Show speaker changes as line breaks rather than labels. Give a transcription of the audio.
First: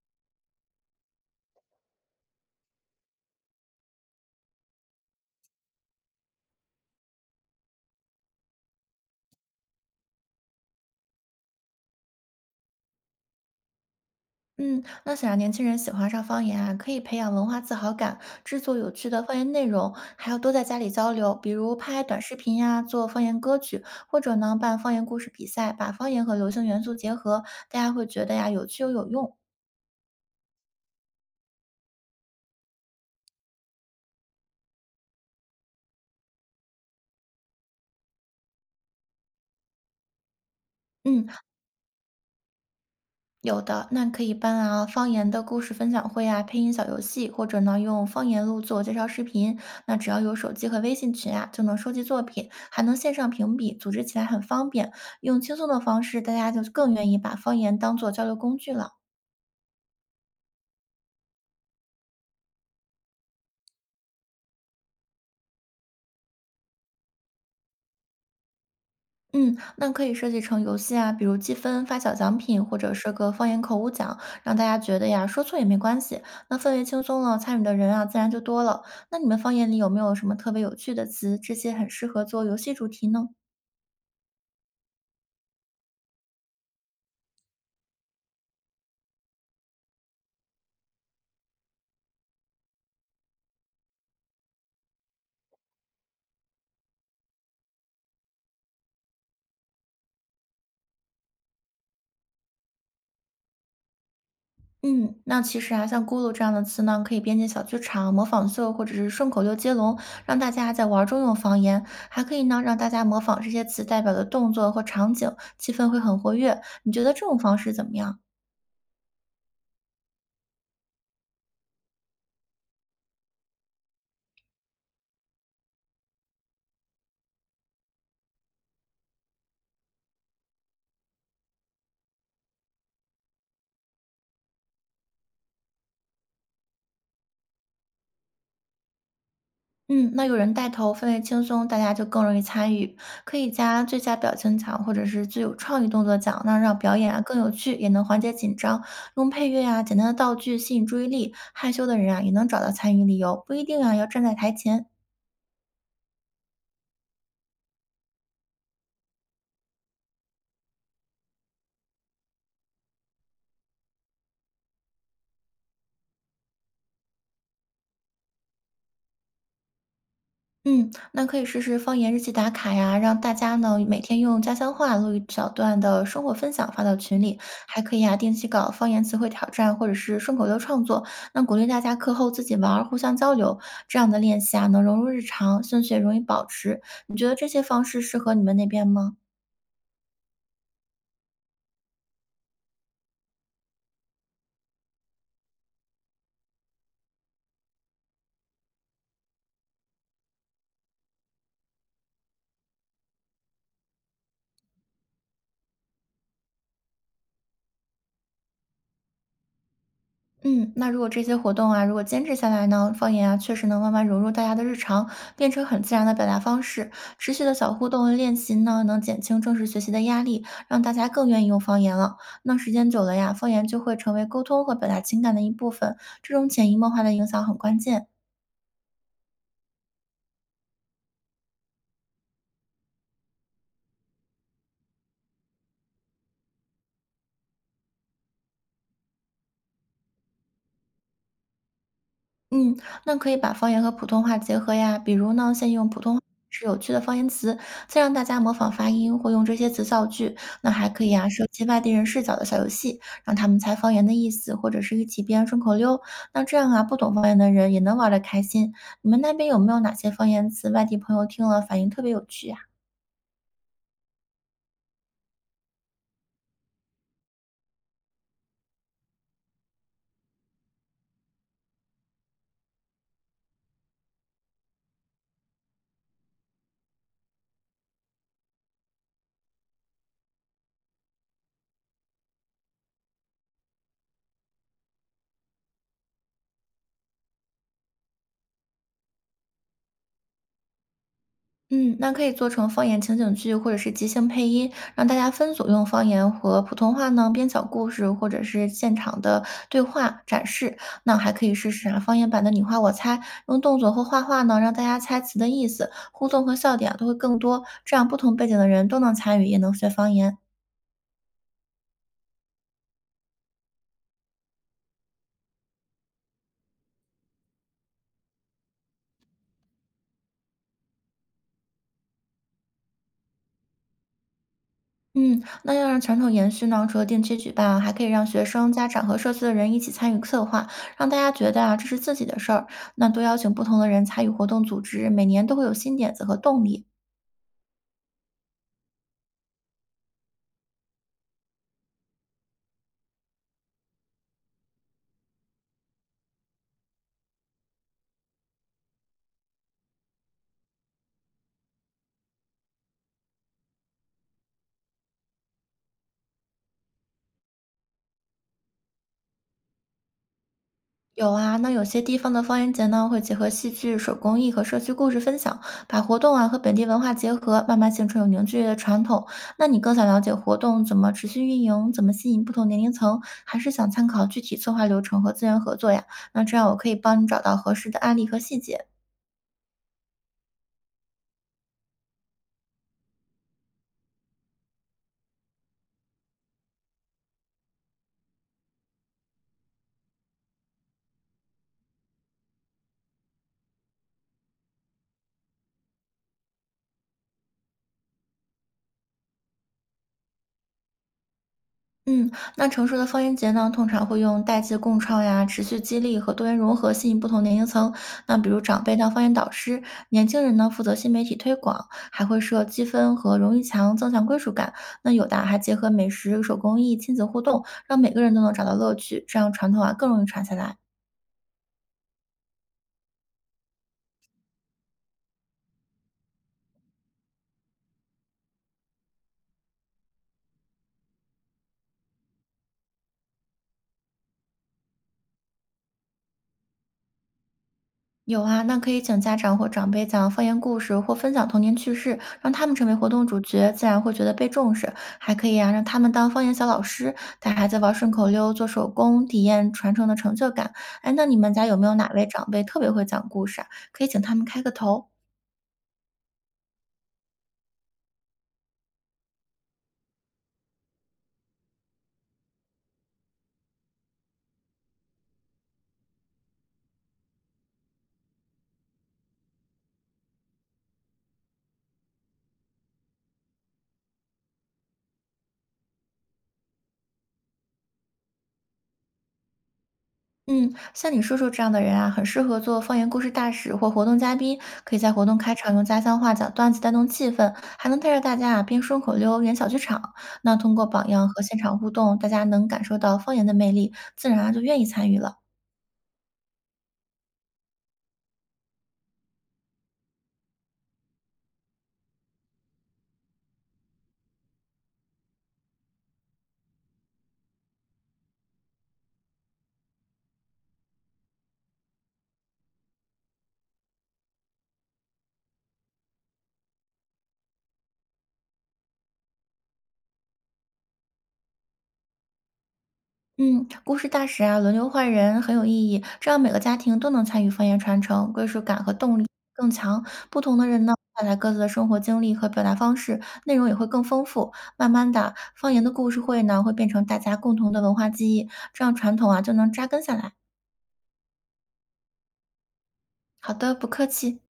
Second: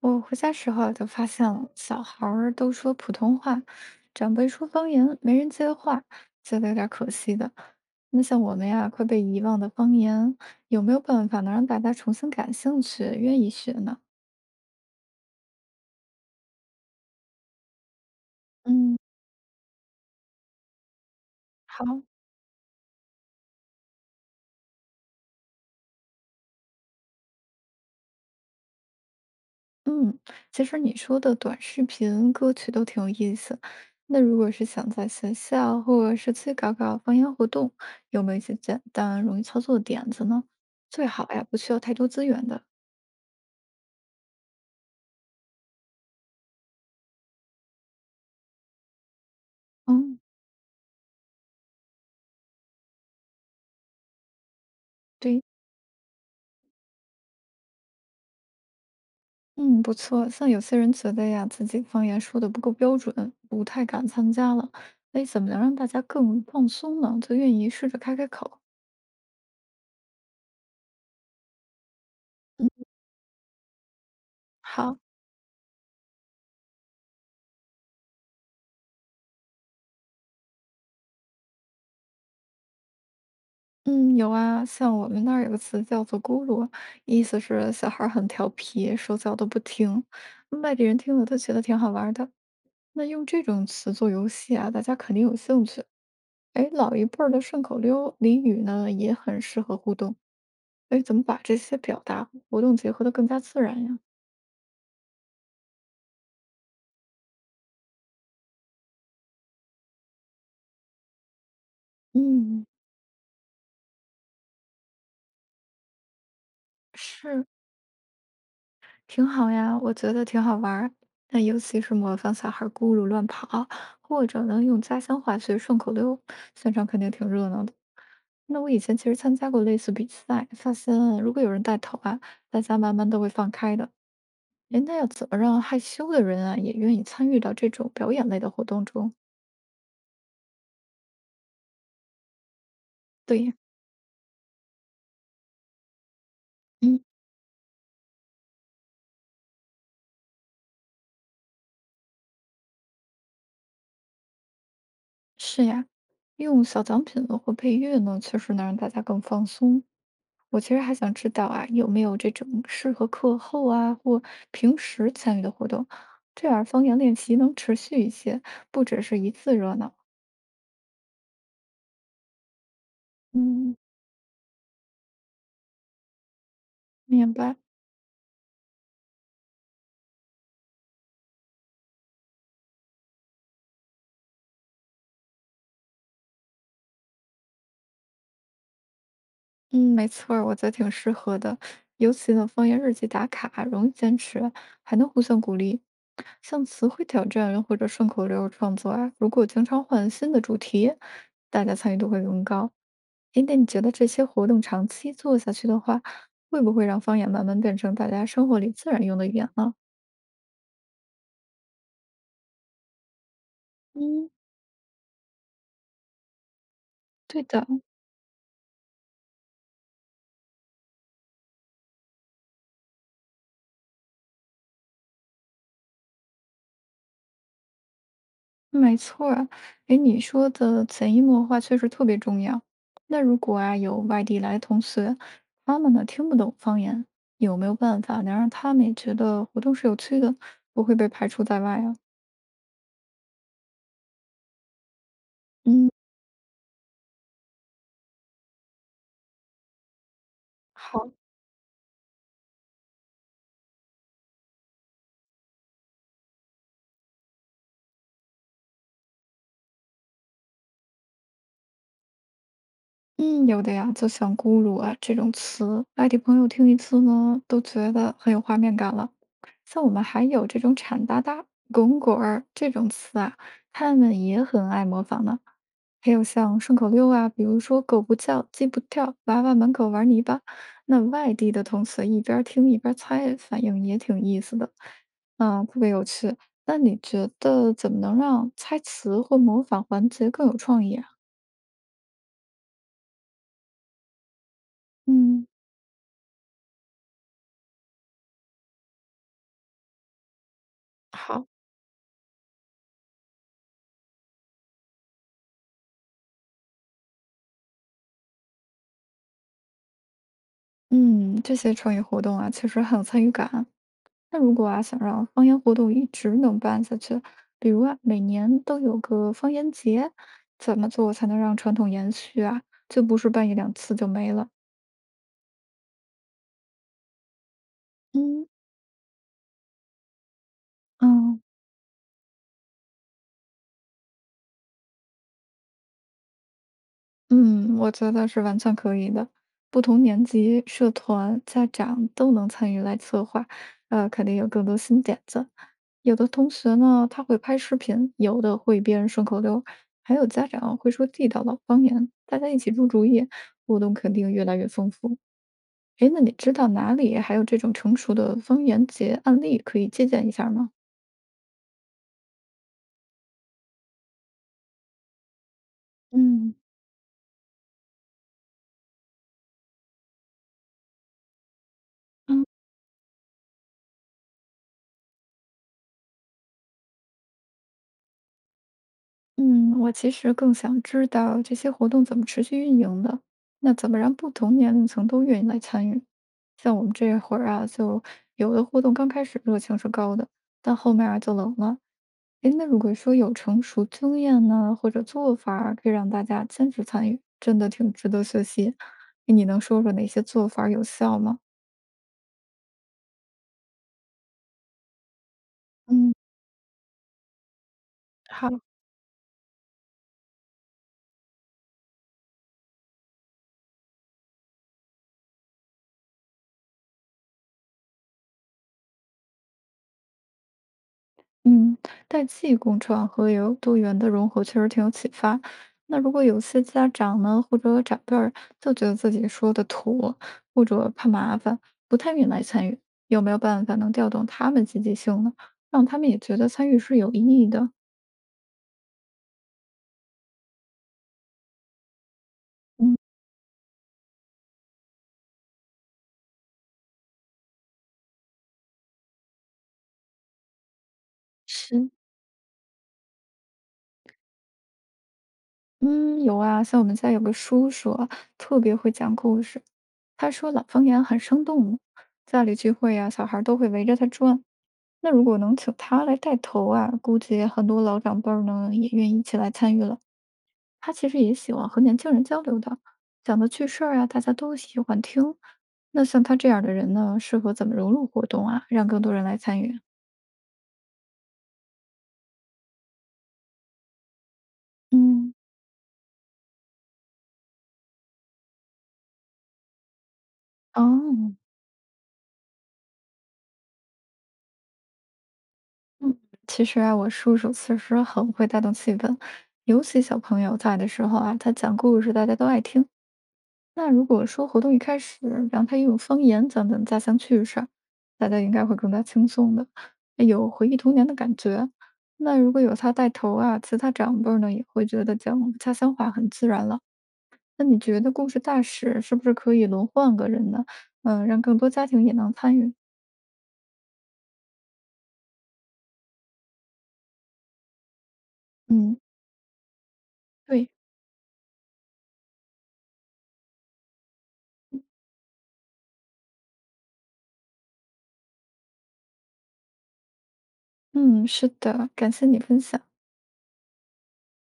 我回家时候啊就发现了，小孩儿都说普通话，长辈说方言，没人接话，觉得有点儿可惜的。那像我们呀，快被遗忘的方言，有没有办法能让大家重新感兴趣，愿意学呢？
嗯，那想让年轻人喜欢上方言啊，可以培养文化自豪感，制作有
嗯，
趣的方言内容，还要多在家里交流，比如
好，
拍短视频呀、做方言歌曲，或者呢办方言故事比赛，把方言和流行元素结合，大家会觉得呀有趣又有用。
嗯，其实你说的短视频、歌曲都挺有意思。那如果是想在学校或社区搞搞方言活动，有没有一些简单、容易操作的点子呢？最
嗯。
好呀，不需要太多资源的。
有的，那可以办啊，方言的故事分享会啊，配音小游戏，或者呢用方言录自我介绍视频。那只
嗯，
要有手机和微信群啊，就能收集作品，还能线上评比，组织起来很方便。用
对。
轻松的方式，大家就更愿意把方言当做交流工具了。
嗯，不错。像有些人觉得呀，自己方言说的不够标准，不太敢参加了。哎，怎么能让大家更放松呢？就愿意试着开开口。
嗯，那可以设计成游戏啊，比如积分、发小奖品，
嗯，
或者设个方言口误奖，让大家
好，
觉得呀，说错也没关系。那氛围轻松了，参与的人啊，自然就多了。那你们方言里有没有什么特别有趣的词？这些很适合做游戏主题呢？
嗯，有啊。像我们那儿有个词叫做“咕噜”，意思是小孩儿很调皮，手脚都不停。外地人听了都觉得挺好玩儿的。那用这种词做游戏啊，大家肯定有兴趣。哎，老一辈儿的顺口溜、俚语呢，也很适合互动。哎，怎么把这些表达活动结合的更加自然呀？
嗯，那其实啊，像“咕噜”这样的词呢，可以编进小剧场、模仿秀或者是顺口溜接龙，让大家在玩儿中用方言，还可以呢
嗯，
让大家模仿这些词代表的动作或场景，气氛会很活跃。你觉得这种
是，
方式怎么样？
挺好呀，我觉得挺好玩儿。那尤其是模仿小孩儿咕噜乱跑，或者呢用家乡话学顺口溜，现场肯定挺热闹的。那我以前其实参加过类似比赛，发现如果有人带头啊，大家慢慢都会放开的。哎，那要怎么让害羞的人啊也愿意参与到这种表演类的活动中？
嗯，那有人带头，氛围轻松，大家就更容易参与。可
对
以
呀，
加最佳表情奖或者是最有创意动作奖，那让表
嗯，
演啊更有趣，也能缓解紧张。用配乐啊、简单的道具吸引注意力，害羞的人啊也能找到参与理由，不一定啊要站在台前。
是呀，用小奖品或配乐呢，确实能让大家更放松。我其实还想知道啊，有没有这种适合课后啊或平时参与的活动，这样方言练习能持续一些，不只是一次热闹。
嗯，那可以试试方言日记打卡呀，让大家
嗯，
呢每天用家乡话录一小段的生活分享发到群
明
里，
白。
还可以啊定期搞方言词汇挑战或者是顺口溜创作，那鼓励大家课后自己玩儿，互相交流，这样的练习啊能融入日常，兴趣也容易保持。你觉得这些方式适合你们那边吗？
嗯，没错儿，我觉得挺适合的。尤其呢，方言日记打卡容易坚持，还能互相鼓励。像词汇挑战或者顺口溜儿创作啊，如果经常换新的主题，大家参与度会更高。哎，那你觉得这些活动长期做下去的话，会不会让方言慢慢变成大家生活里自然用的语言呢？
嗯，那如果这些活动啊，如果坚持下来呢，方言啊，确实能慢慢融
嗯，
入大家的日常，变成很自然的表达方式。持
对
续的
的，
小互动和练习呢，能减轻正式学习的压力，让大家更愿意用方言了。那时间久了呀，方言就会成为沟通和表达情感的一部分，这种潜移默化的影响很关键。
没错儿啊，哎，你说的潜移默化确实特别重要。那如果啊有外地来的同学，他们呢听不懂方言，有没有办法能让他们也觉得活动是有趣的，不会被排除在外啊？
嗯，那可以把方言和普通话结合呀，比如呢，先用
嗯，
普通话是有趣的方言词，再让大家模仿发音或用这些词造句。那还可
好。
以啊，设计外地人视角的小游戏，让他们猜方言的意思，或者是一起编顺口溜。那这样啊，不懂方言的人也能玩得开心。你们那边有没有哪些方言词，外地朋友听了反应特别有趣呀？
嗯，有的呀，就像“咕噜”啊这种词，外地朋友听一次呢，都觉得很有画面感了。像我们还有这种“铲哒哒”“滚滚儿”这种词啊，他们也很爱模仿呢。还有像顺口溜啊，比如说“狗不叫，鸡不跳，娃娃满口玩泥巴”，那外地的同学一边儿听一边儿猜，反应也挺有意思的，嗯，特别有趣。那你觉得怎么能让猜词或模仿环节更有创意啊？
嗯，那可以做成方言情景剧或者是即兴配音，让大家
嗯。
分组用方言和普通话呢编小故事，或者是现场的对话展示。那还
好，
可以试试啊，方言版的你画我猜，用动作和画画呢让大家猜词的意思，互动和笑点啊都会更多，这样不同背景的人都能参与，也能学方言。
嗯，这些创意活动啊，其实很有参与感啊。那如果啊，想让方言活动一直能办下去，比如啊，每年都有个方言节，怎么做才能让传统延续啊？就不是办一两次就没了。
嗯，那要让传统延续呢，除了定期举办啊还可以让学
嗯
生、家长和社区的人一起参与策划，让大家
嗯，
觉得啊这是自己的事儿。那多邀请不同的人参与活动组织，每年都会有新点子和动力。
嗯，我觉得是完全可以的。不同年级、社团、家长都能参与来策划，肯定有更多新点子。有的同学呢，他会拍视频，有的会编顺口溜，还有家长会说地道的方言，大家一起出主意，互动肯定越来越丰富。诶，那你知道哪里还有这种成熟的方言节案例可以借鉴一下吗？
有啊，那有些地方的方言节呢，会结合戏剧、手工艺和社区故事分享，把活动啊
嗯
和本地文化结合，慢慢形成有凝聚力的传统。那你更想了解活动怎么持续运营，怎么吸引不同年龄层，还是想参考具体策划流程和资源合作呀？那这样我可以帮你找到合适的案例和细节。
嗯，我其实更想知道这些活动怎么持续运营的，那怎么让不同年龄层都愿意来参与？像我们这会儿啊，就有的活动刚开始热情是高的，但后面啊就冷了。诶，那如果说有成熟经验呢，或者做法儿可以让大家坚持参与，真的挺值得学习。你能说说哪些做法儿有效吗？
嗯，那成熟的方言节呢，通常会用代际共创呀、持续激
嗯，
励和多元融合吸引不同年龄层。那比
好。
如长辈当方言导师，年轻人呢负责新媒体推广，还会设积分和荣誉墙，增强归属感。那有的啊还结合美食、手工艺、亲子互动，让每个人都能找到乐趣，这样传统啊更容易传下来。
嗯，代际共创和有多元的融合确实挺有启发。那如果有些家长呢，或者长辈儿就觉得自己说的土，或者怕麻烦，不太愿意来参与，有没有办法能调动他们积极性呢？让他们也觉得参与是有意义的？
有啊，那可以请家长或长辈讲方言故事，或分享童年趣事，让他们成为
嗯，
活动主角，自然会觉得被重视。还可以啊，让他们当方言小老师，带孩子玩顺口溜、做手工，体验传承的成就感。哎，那你们家有没
是
有哪位长辈特别会讲故事啊？可以请他们开个头。
嗯，有啊，像我们家有个叔叔啊，特别会讲故事。他说老方言很生动，家里聚会啊，小孩儿都会围着他转。那如果能请他来带头啊，估计很多老长辈儿呢也愿意一起来参与了。他其实也喜欢和年轻人交流的，讲的趣事儿啊，大家都喜欢听。那像他这样的人呢，适合怎么融入活动啊，让更多人来参与啊？
嗯，像你叔叔这样的人啊，很适合做方言故事大使或活动嘉宾，可以在活
嗯，
动开场用家乡话讲段子带动气氛，还能带着大家啊边顺口溜演小剧场。那通过榜样
哦，
和现场互动，大家能感受到方言的魅力，自然啊就愿意参与了。
嗯，其实啊，我叔叔确实很会带动气氛，尤其小朋友在的时候啊，他讲故事大家都爱听。那如果说活动一开始让他用方言讲讲家乡趣事儿，大家应该会更加轻松的，哎有回忆童年的感觉。那如果有他带头啊，其他长辈儿呢也会觉得讲家乡话很自然了。那你觉得故事大使是不是可以轮换个人呢？嗯，让更多家庭也能参与。
嗯，故事大使啊，轮流换人很有意义，这样每个家庭都能参与方言传承，归属感和
嗯，
动力更强。不同的
对。
人呢，带来各自的生活经历和表达方式，内容也会更丰富。慢慢的，方言的故事会呢，会变成大家共同的文化记忆，这样传统啊就能扎根下来。
嗯，是的，感谢你分享。
好的，不客气。